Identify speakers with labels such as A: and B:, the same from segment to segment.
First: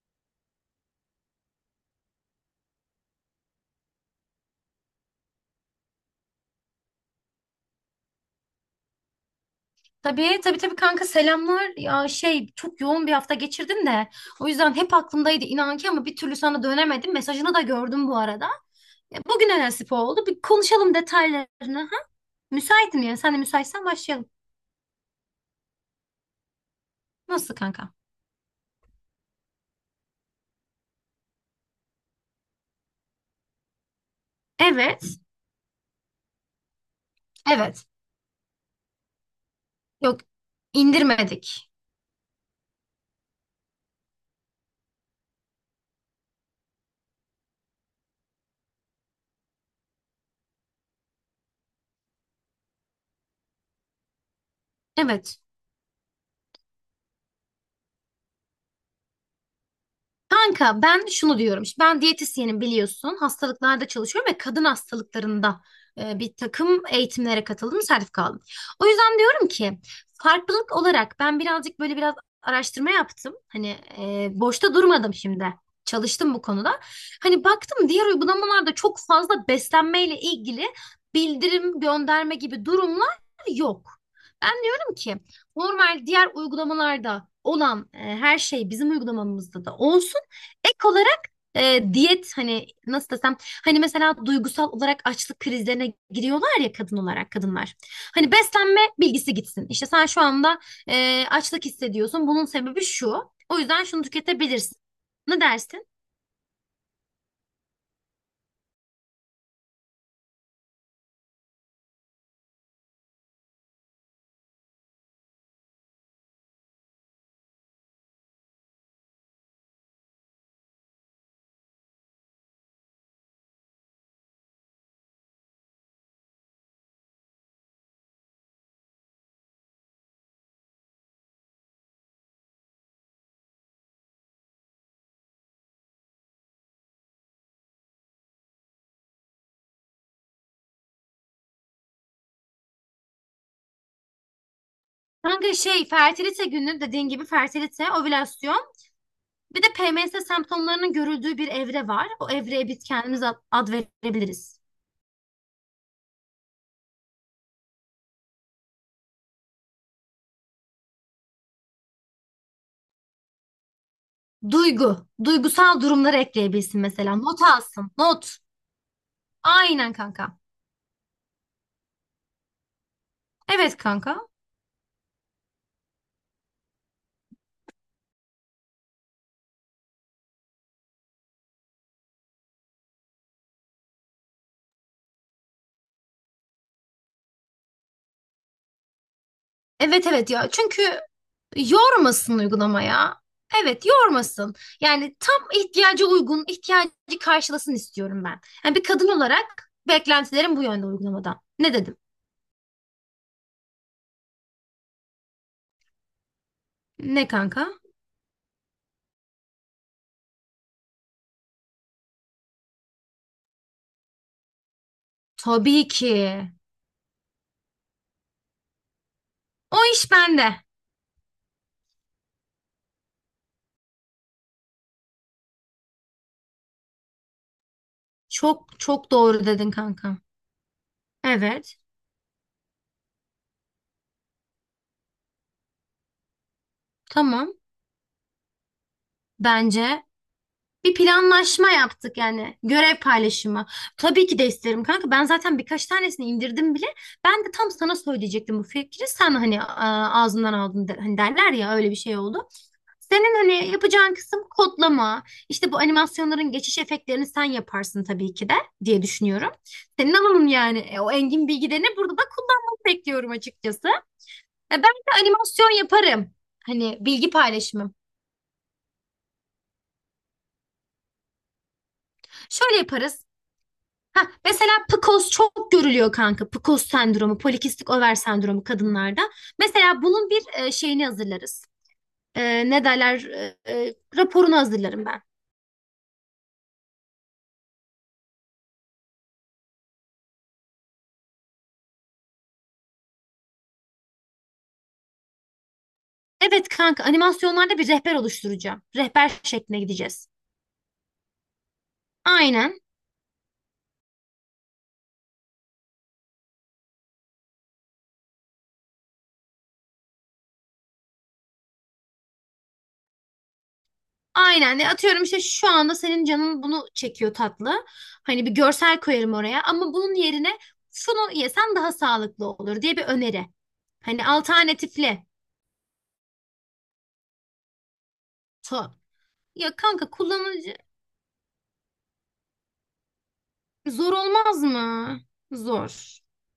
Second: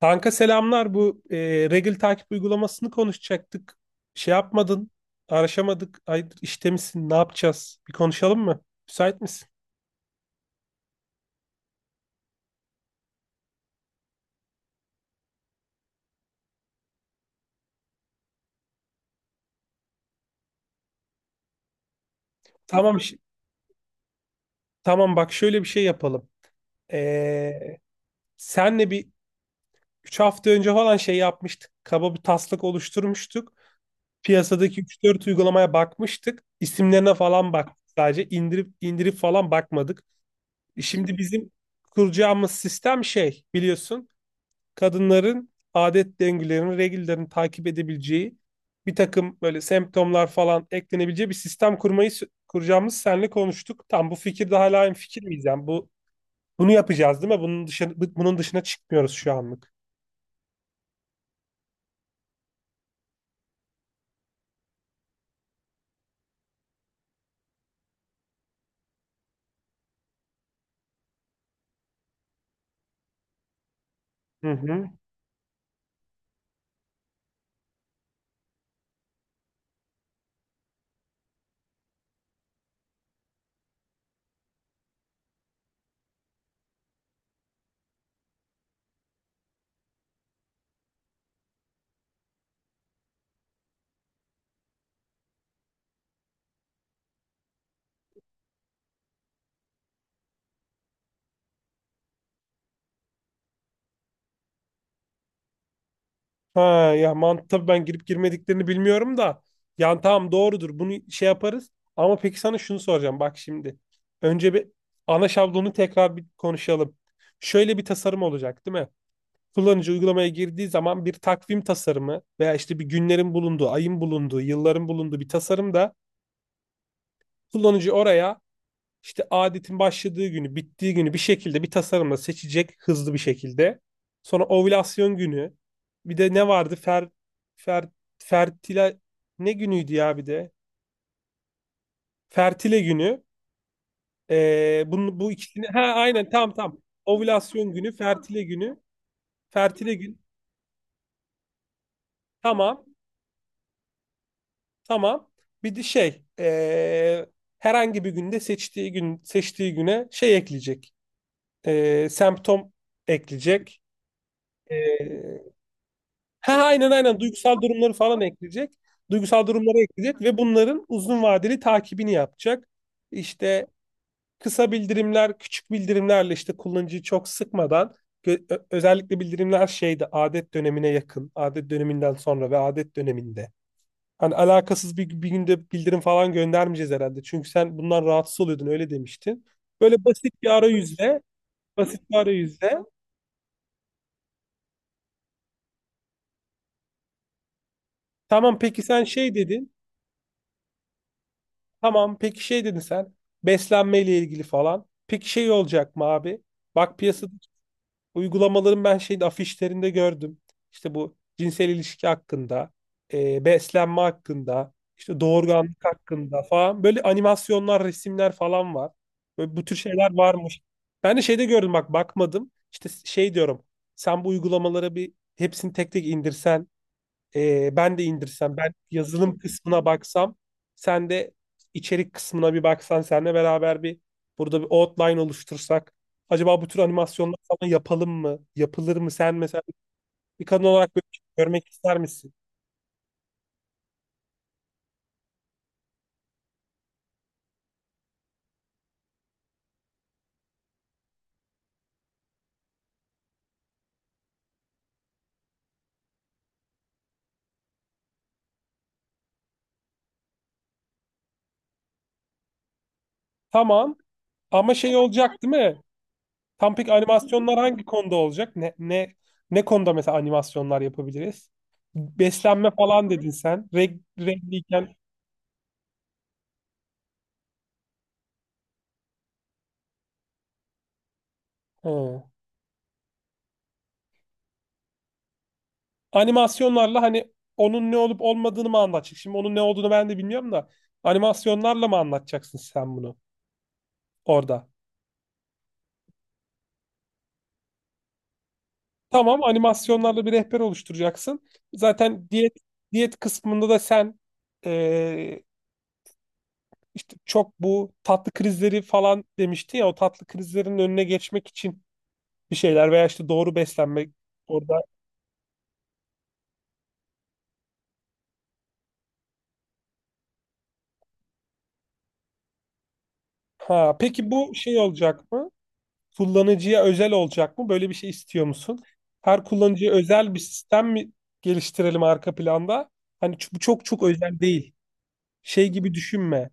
A: Kanka selamlar. Bu regl takip uygulamasını konuşacaktık. Şey yapmadın, araşamadık. Hayırdır işte misin? Ne yapacağız? Bir konuşalım mı? Müsait misin?
B: Tabii tabii tabii kanka, selamlar. Ya şey çok yoğun bir hafta geçirdim de o yüzden hep aklımdaydı inan ki ama bir türlü sana dönemedim. Mesajını da gördüm bu arada. Ya, bugüne nasip oldu. Bir konuşalım detaylarını. Ha?
A: Tamam.
B: Müsaitim yani. Sen de müsaitsen başlayalım.
A: Tamam bak şöyle bir şey yapalım.
B: Nasıl
A: E,
B: kanka?
A: Senle bir 3 hafta önce falan şey yapmıştık. Kaba bir taslak oluşturmuştuk. Piyasadaki üç
B: Evet.
A: dört uygulamaya bakmıştık. İsimlerine falan baktık.
B: Evet.
A: Sadece indirip indirip falan bakmadık.
B: Yok,
A: Şimdi bizim
B: indirmedik.
A: kuracağımız sistem şey biliyorsun, kadınların adet döngülerini, regülerini takip edebileceği bir takım böyle semptomlar falan eklenebileceği bir sistem kuracağımız senle konuştuk. Tam bu fikirde hala aynı fikir
B: Evet.
A: miyiz? Yani bunu yapacağız değil mi? Bunun dışına, çıkmıyoruz şu anlık.
B: Kanka, ben şunu diyorum. Şimdi ben diyetisyenim, biliyorsun. Hastalıklarda çalışıyorum ve kadın hastalıklarında bir takım eğitimlere katıldım, sertifika aldım. O yüzden diyorum ki farklılık olarak ben birazcık böyle biraz araştırma yaptım. Hani
A: Hı
B: boşta
A: hı.
B: durmadım şimdi. Çalıştım bu konuda. Hani baktım, diğer uygulamalarda çok fazla beslenmeyle ilgili bildirim gönderme gibi durumlar yok. Ben diyorum ki normal diğer uygulamalarda olan her şey bizim uygulamamızda da olsun. Ek olarak diyet hani nasıl desem hani mesela duygusal olarak açlık krizlerine giriyorlar ya, kadın olarak kadınlar. Hani beslenme bilgisi gitsin. İşte sen şu anda açlık hissediyorsun. Bunun sebebi şu. O yüzden şunu tüketebilirsin. Ne dersin?
A: Ha ya mantı tabii ben girip girmediklerini bilmiyorum da. Yani tamam doğrudur bunu şey yaparız. Ama peki sana şunu soracağım bak şimdi. Önce bir ana şablonu tekrar bir konuşalım. Şöyle bir tasarım olacak değil mi? Kullanıcı uygulamaya girdiği zaman bir takvim tasarımı veya işte bir günlerin bulunduğu, ayın bulunduğu, yılların bulunduğu bir tasarım da kullanıcı oraya işte adetin başladığı günü, bittiği günü bir şekilde bir tasarımla seçecek hızlı bir şekilde. Sonra ovülasyon günü. Bir de ne vardı? Fer, fertile ne günüydü ya bir de? Fertile günü. Bunu, bu
B: Kanka
A: ikisini ha
B: şey
A: aynen
B: fertilite
A: tam tam.
B: günü dediğin gibi
A: Ovülasyon
B: fertilite,
A: günü, fertile
B: ovülasyon,
A: günü,
B: bir de
A: fertile gün.
B: PMS semptomlarının görüldüğü bir evre var. O evreye biz
A: Tamam.
B: kendimiz ad verebiliriz.
A: Tamam. Bir de şey herhangi bir günde seçtiği güne şey ekleyecek. Semptom ekleyecek.
B: Duygu,
A: Eee
B: duygusal durumları
A: ha
B: ekleyebilsin
A: aynen
B: mesela.
A: aynen
B: Not
A: duygusal
B: alsın,
A: durumları falan
B: not.
A: ekleyecek. Duygusal durumları
B: Aynen
A: ekleyecek
B: kanka.
A: ve bunların uzun vadeli takibini yapacak. İşte
B: Evet kanka.
A: kısa bildirimler, küçük bildirimlerle işte kullanıcıyı çok sıkmadan özellikle bildirimler şeyde adet dönemine yakın, adet döneminden sonra ve adet döneminde. Hani alakasız bir günde bildirim falan göndermeyeceğiz herhalde. Çünkü sen bundan rahatsız oluyordun öyle demiştin.
B: Evet
A: Böyle
B: evet
A: basit
B: ya.
A: bir
B: Çünkü
A: arayüzle, basit bir
B: yormasın
A: arayüzle.
B: uygulamaya. Evet, yormasın. Yani tam ihtiyaca uygun, ihtiyacı karşılasın istiyorum ben.
A: Tamam
B: Yani bir
A: peki
B: kadın
A: sen şey
B: olarak
A: dedin.
B: beklentilerim bu yönde uygulamadan. Ne dedim?
A: Tamam peki şey dedin sen. Beslenmeyle ilgili falan. Peki şey olacak mı abi? Bak
B: Ne
A: piyasada
B: kanka?
A: uygulamaların ben şeyde afişlerinde gördüm. İşte bu cinsel ilişki hakkında, beslenme hakkında, işte
B: Tabii
A: doğurganlık
B: ki.
A: hakkında falan. Böyle animasyonlar, resimler falan var. Böyle bu
B: O
A: tür
B: iş
A: şeyler
B: bende.
A: varmış. Ben de şeyde gördüm bak bakmadım. İşte şey diyorum. Sen bu uygulamalara bir hepsini tek tek indirsen ben de indirsem, ben
B: Çok çok
A: yazılım
B: doğru dedin
A: kısmına
B: kanka.
A: baksam, sen de
B: Evet.
A: içerik kısmına bir baksan, seninle beraber bir burada bir outline oluştursak. Acaba bu tür animasyonlar
B: Tamam.
A: falan yapalım mı? Yapılır mı? Sen mesela
B: Bence
A: bir kadın
B: bir
A: olarak böyle bir şey
B: planlaşma
A: görmek ister
B: yaptık
A: misin?
B: yani, görev paylaşımı. Tabii ki de isterim kanka. Ben zaten birkaç tanesini indirdim bile. Ben de tam sana söyleyecektim bu fikri. Sen hani ağzından aldın de- hani derler ya, öyle bir şey oldu. Senin hani yapacağın kısım kodlama. İşte bu animasyonların geçiş efektlerini sen yaparsın tabii ki de diye düşünüyorum. Senin alanın yani. O engin bilgilerini burada da kullanmanı bekliyorum açıkçası.
A: Tamam. Ama
B: Ben
A: şey
B: de
A: olacak değil
B: animasyon
A: mi?
B: yaparım.
A: Tam pek
B: Hani bilgi
A: animasyonlar hangi
B: paylaşımı.
A: konuda olacak? Ne konuda mesela animasyonlar yapabiliriz? Beslenme
B: Şöyle
A: falan
B: yaparız.
A: dedin sen.
B: Ha, mesela
A: Regliyken.
B: PCOS çok görülüyor kanka. PCOS sendromu, polikistik over sendromu kadınlarda. Mesela bunun bir şeyini hazırlarız.
A: Ha.
B: Ne derler? Raporunu hazırlarım ben.
A: Animasyonlarla hani onun ne olup olmadığını mı anlatacak? Şimdi onun ne olduğunu ben de bilmiyorum da animasyonlarla mı anlatacaksın sen bunu orada?
B: Evet kanka, animasyonlarda bir rehber oluşturacağım. Rehber
A: Tamam,
B: şekline gideceğiz.
A: animasyonlarla bir rehber oluşturacaksın. Zaten diyet
B: Aynen.
A: diyet kısmında da sen eee, işte çok bu tatlı krizleri falan demişti ya, o tatlı krizlerin önüne geçmek için bir şeyler veya işte doğru beslenmek
B: Aynen.
A: orada.
B: Atıyorum, işte şu anda senin canın bunu çekiyor tatlı. Hani bir görsel koyarım oraya ama bunun yerine şunu yesen daha sağlıklı olur diye bir öneri.
A: Ha,
B: Hani
A: peki bu şey
B: alternatifli.
A: olacak mı? Kullanıcıya özel olacak mı? Böyle bir şey istiyor musun?
B: To.
A: Her
B: Ya
A: kullanıcıya
B: kanka,
A: özel bir
B: kullanıcı
A: sistem mi geliştirelim arka planda? Hani bu çok çok
B: zor
A: özel
B: olmaz
A: değil.
B: mı?
A: Şey gibi
B: Zor.
A: düşünme,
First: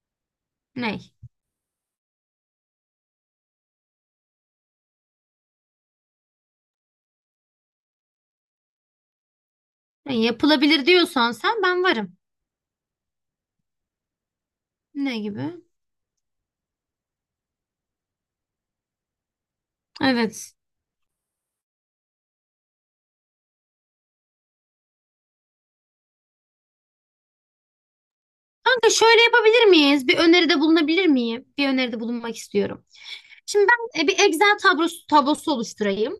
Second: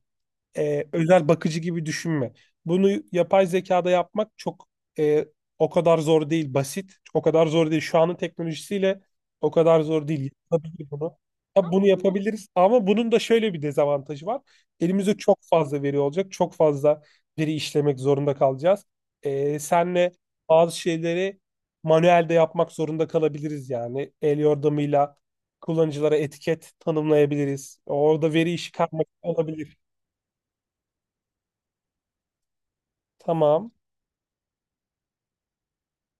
B: Ne?
A: özel bakıcı gibi düşünme. Bunu yapay zekada yapmak çok e, o kadar zor değil, basit. O kadar zor değil. Şu anın teknolojisiyle o kadar zor
B: Ne
A: değil.
B: yapılabilir
A: Yapabilir bunu.
B: diyorsan sen,
A: Ya
B: ben
A: bunu
B: varım.
A: yapabiliriz ama bunun da şöyle bir dezavantajı var. Elimizde
B: Ne
A: çok
B: gibi?
A: fazla veri olacak. Çok fazla veri işlemek zorunda kalacağız. Senle
B: Evet.
A: bazı şeyleri manuelde yapmak zorunda kalabiliriz yani. El yordamıyla kullanıcılara etiket tanımlayabiliriz. Orada veri işi
B: Kanka
A: karmaşık
B: şöyle yapabilir
A: olabilir.
B: miyiz? Bir öneride bulunabilir miyim? Bir öneride bulunmak istiyorum. Şimdi
A: Tamam.
B: ben bir Excel tablosu oluşturayım.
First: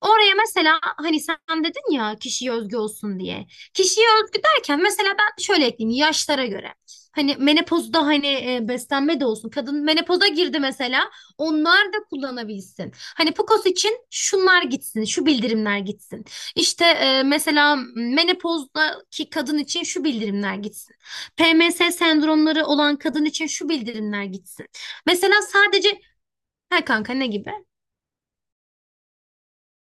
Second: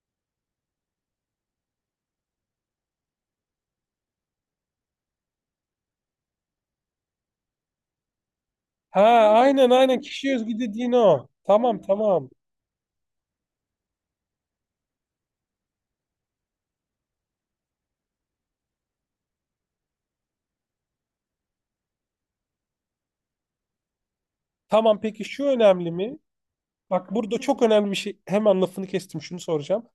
B: Oraya mesela hani sen dedin ya kişiye özgü olsun diye. Kişiye özgü derken mesela ben şöyle ekleyeyim yaşlara göre. Hani menopozda hani
A: Ha
B: beslenme de olsun.
A: aynen
B: Kadın
A: aynen
B: menopoza
A: kişi özgü
B: girdi
A: dediğin
B: mesela.
A: o. Tamam
B: Onlar da
A: tamam.
B: kullanabilsin. Hani PCOS için şunlar gitsin, şu bildirimler gitsin. İşte mesela menopozdaki kadın için şu bildirimler gitsin. PMS sendromları olan kadın için şu bildirimler gitsin.
A: Tamam peki
B: Mesela
A: şu önemli
B: sadece
A: mi?
B: her kanka
A: Bak
B: ne
A: burada
B: gibi?
A: çok önemli bir şey. Hemen lafını kestim şunu soracağım.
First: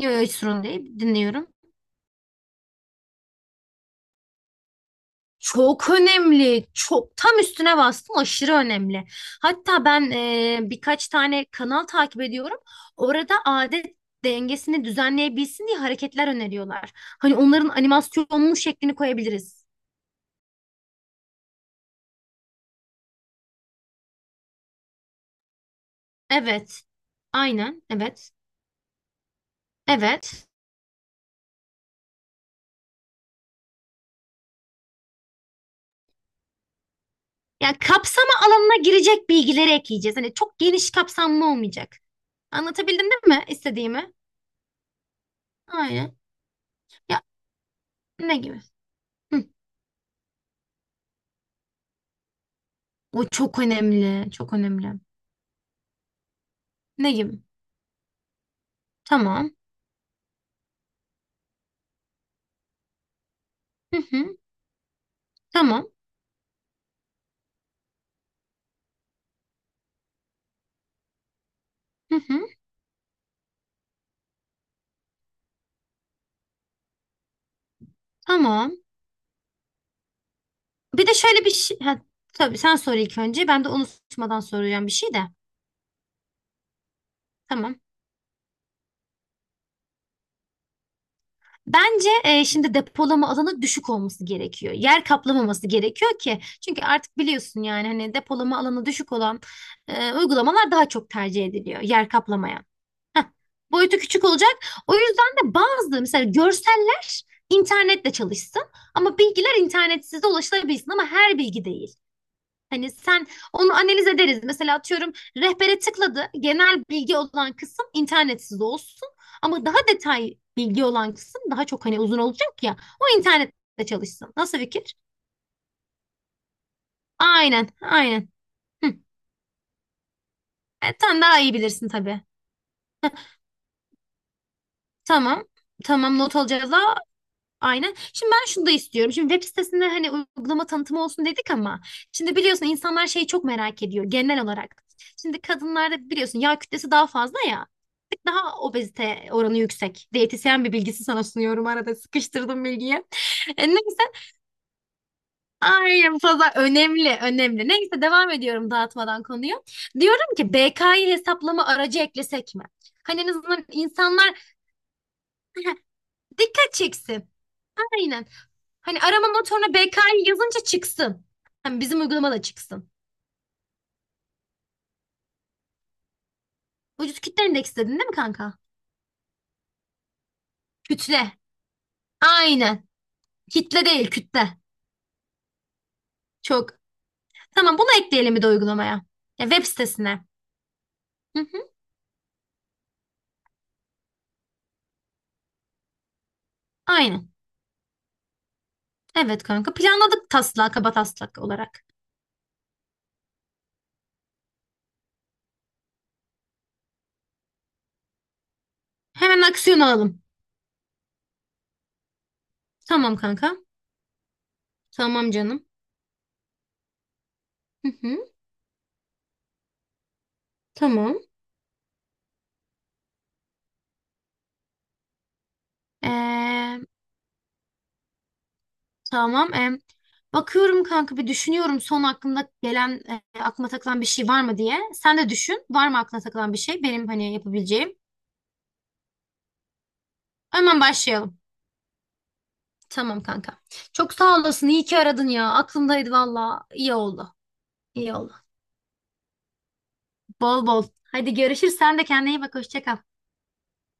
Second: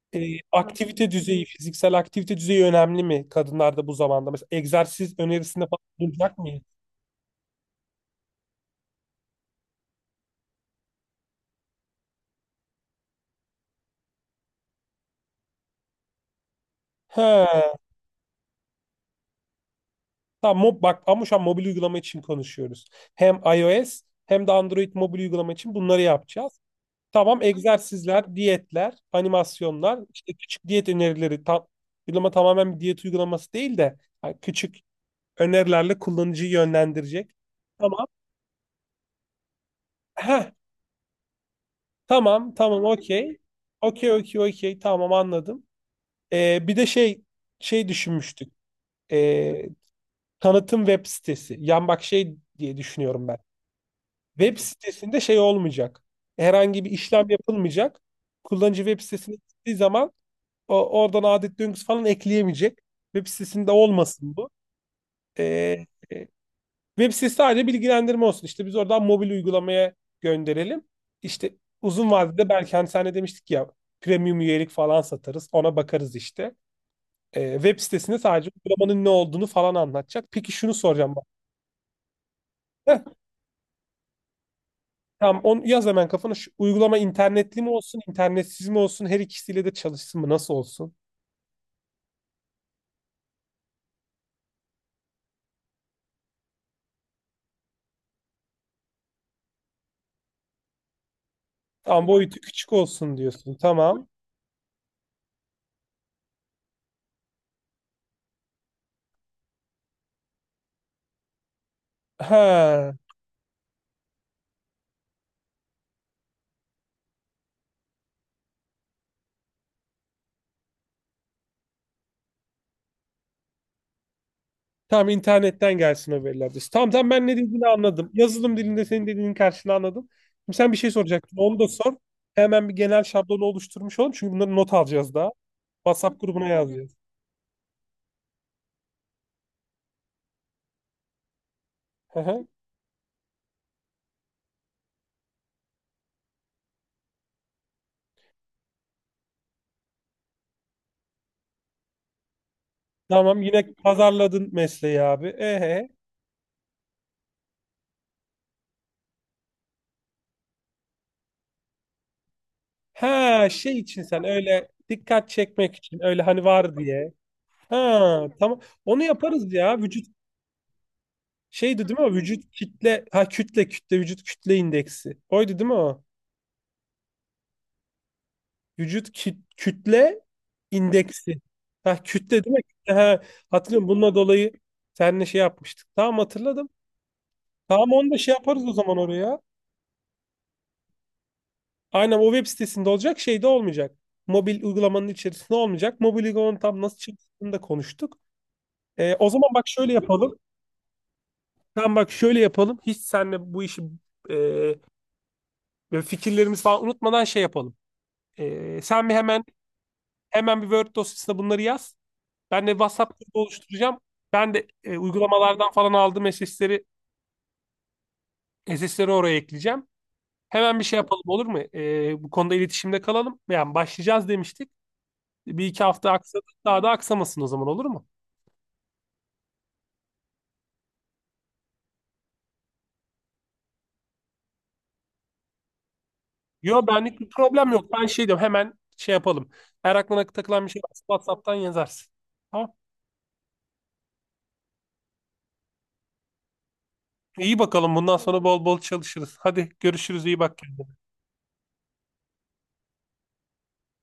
B: Yok yok, hiç sorun değil.
A: Aktivite düzeyi,
B: Dinliyorum.
A: fiziksel aktivite düzeyi önemli mi kadınlarda bu zamanda? Mesela egzersiz önerisinde falan
B: Çok
A: bulunacak mıyız?
B: önemli. Çok, tam üstüne bastım. Aşırı önemli. Hatta ben birkaç tane kanal takip ediyorum. Orada adet dengesini düzenleyebilsin diye hareketler öneriyorlar. Hani onların
A: Ha,
B: animasyonlu şeklini koyabiliriz.
A: tamam bak ama şu an mobil uygulama için konuşuyoruz. Hem iOS hem de Android mobil uygulama için bunları yapacağız.
B: Evet.
A: Tamam
B: Aynen. Evet.
A: egzersizler, diyetler, animasyonlar, işte
B: Evet.
A: küçük diyet önerileri, tam uygulama tamamen bir diyet uygulaması değil de yani küçük önerilerle kullanıcıyı yönlendirecek.
B: Yani
A: Tamam.
B: kapsama alanına girecek bilgileri ekleyeceğiz. Hani
A: Heh,
B: çok geniş kapsamlı olmayacak.
A: tamam, tamam,
B: Anlatabildim değil
A: okey.
B: mi istediğimi?
A: Okey, okey, okey. Tamam anladım.
B: Aynen.
A: Bir de
B: Ya,
A: şey
B: ne
A: düşünmüştük.
B: gibi? Hı.
A: Ee, Tanıtım web sitesi. Yan bak şey diye
B: O
A: düşünüyorum ben.
B: çok önemli. Çok
A: Web
B: önemli.
A: sitesinde şey olmayacak. Herhangi bir
B: Ne
A: işlem
B: gibi?
A: yapılmayacak. Kullanıcı web sitesine
B: Tamam.
A: gittiği zaman oradan adet döngüsü falan ekleyemeyecek. Web sitesinde
B: Hı
A: olmasın
B: hı.
A: bu. Ee,
B: Tamam.
A: e, web sitesi sadece bilgilendirme olsun. İşte biz oradan mobil uygulamaya gönderelim. İşte uzun
B: Hı hı.
A: vadede belki hani sen de demiştik ya, premium üyelik falan satarız. Ona bakarız işte. Web sitesinde sadece
B: Tamam.
A: uygulamanın ne olduğunu falan anlatacak. Peki şunu
B: Bir de
A: soracağım bak.
B: şöyle bir şey. Ha, tabii sen sor
A: Heh,
B: ilk önce. Ben de unutmadan soracağım bir şey de.
A: tamam onu yaz hemen kafana. Şu uygulama internetli mi
B: Tamam.
A: olsun, internetsiz mi olsun? Her ikisiyle de çalışsın mı? Nasıl olsun?
B: Bence şimdi depolama alanı düşük olması gerekiyor. Yer kaplamaması gerekiyor ki. Çünkü artık biliyorsun yani, hani depolama alanı düşük olan uygulamalar daha çok tercih ediliyor.
A: Tamam
B: Yer
A: boyutu
B: kaplamayan.
A: küçük olsun
B: Heh,
A: diyorsun.
B: boyutu
A: Tamam.
B: küçük olacak. O yüzden de bazı mesela görseller internetle çalışsın ama bilgiler internetsiz de ulaşılabilsin, ama her bilgi değil. Hani
A: Ha.
B: sen onu analiz ederiz. Mesela atıyorum, rehbere tıkladı. Genel bilgi olan kısım internetsiz olsun. Ama daha detay bilgi olan kısım daha çok hani uzun olacak ya. O internette çalışsın. Nasıl fikir?
A: Tamam internetten gelsin haberler diyorsun. Tamam tamam ben ne dediğini
B: Aynen,
A: anladım.
B: aynen.
A: Yazılım dilinde
B: Hı.
A: senin dediğinin karşılığını anladım. Şimdi sen bir şey
B: Sen
A: soracaktın.
B: daha iyi
A: Onu da
B: bilirsin
A: sor.
B: tabii.
A: Hemen bir genel şablonu oluşturmuş olalım. Çünkü bunları not alacağız daha.
B: Tamam. Tamam,
A: WhatsApp
B: not
A: grubuna
B: alacağız ha.
A: yazacağız.
B: Aynen. Şimdi ben şunu da istiyorum. Şimdi web sitesinde hani uygulama tanıtımı olsun dedik ama
A: Hı
B: şimdi
A: hı.
B: biliyorsun insanlar şeyi çok merak ediyor genel olarak. Şimdi kadınlarda biliyorsun yağ kütlesi daha fazla ya, daha obezite oranı yüksek. Diyetisyen bir bilgisi sana sunuyorum, arada sıkıştırdım bilgiyi.
A: Tamam yine
B: Neyse,
A: pazarladın mesleği abi. Ehe.
B: ay bu fazla önemli önemli. Neyse devam ediyorum dağıtmadan konuyu. Diyorum ki BK'yı hesaplama aracı eklesek mi? Hani en
A: Ha
B: azından
A: şey için sen
B: insanlar
A: öyle dikkat çekmek için öyle hani
B: dikkat
A: var diye.
B: çeksin. Aynen.
A: Ha tamam.
B: Hani
A: Onu
B: arama
A: yaparız
B: motoruna
A: ya. Vücut
B: BK'yı yazınca çıksın. Hani
A: şeydi
B: bizim
A: değil mi o?
B: uygulama da
A: Vücut
B: çıksın.
A: kütle ha kütle kütle vücut kütle indeksi. Oydu değil mi o?
B: Vücut kitle endeksi dedin değil mi kanka?
A: Vücut kütle
B: Kütle.
A: indeksi. Ha, kütle değil mi?
B: Aynen.
A: Kütle, ha,
B: Kitle
A: hatırlıyorum.
B: değil,
A: Bununla dolayı
B: kütle.
A: seninle şey yapmıştık. Tamam
B: Çok.
A: hatırladım.
B: Tamam, bunu
A: Tamam onu da şey
B: ekleyelim bir de
A: yaparız o zaman
B: uygulamaya.
A: oraya.
B: Ya, web sitesine. Hı hı,
A: Aynen o web sitesinde olacak, şey de olmayacak. Mobil uygulamanın içerisinde olmayacak. Mobil uygulamanın tam nasıl
B: aynen.
A: çalıştığını da konuştuk. O
B: Evet
A: zaman bak
B: kanka.
A: şöyle
B: Planladık
A: yapalım.
B: taslak, kaba taslak olarak.
A: Tamam bak şöyle yapalım. Hiç seninle bu işi e, böyle fikirlerimizi falan unutmadan şey yapalım. Sen bir
B: Hemen
A: hemen
B: aksiyon alalım.
A: hemen bir Word dosyasına bunları yaz. Ben de
B: Tamam
A: WhatsApp grubu
B: kanka.
A: oluşturacağım. Ben de
B: Tamam canım.
A: uygulamalardan falan aldığım
B: Hı hı,
A: SS'leri oraya ekleyeceğim. Hemen bir şey
B: tamam.
A: yapalım olur mu? Bu konuda iletişimde kalalım. Yani başlayacağız demiştik. Bir iki hafta aksadı.
B: Ee,
A: Daha da aksamasın o zaman olur mu?
B: tamam. Bakıyorum kanka, bir düşünüyorum son aklımda gelen, aklıma takılan bir şey var mı diye. Sen de düşün. Var mı aklına takılan bir şey?
A: Yo
B: Benim
A: benlik bir
B: hani
A: problem yok.
B: yapabileceğim.
A: Ben şey diyorum hemen şey yapalım. Eğer aklına takılan bir
B: Hemen
A: şey varsa
B: başlayalım.
A: WhatsApp'tan yazarsın. Tamam.
B: Tamam kanka. Çok sağ olasın. İyi ki aradın ya. Aklımdaydı valla. İyi oldu.
A: İyi bakalım
B: İyi
A: bundan
B: oldu.
A: sonra bol bol çalışırız. Hadi görüşürüz, iyi bak
B: Bol bol.
A: kendine.
B: Hadi görüşürüz. Sen de kendine iyi bak. Hoşça kal.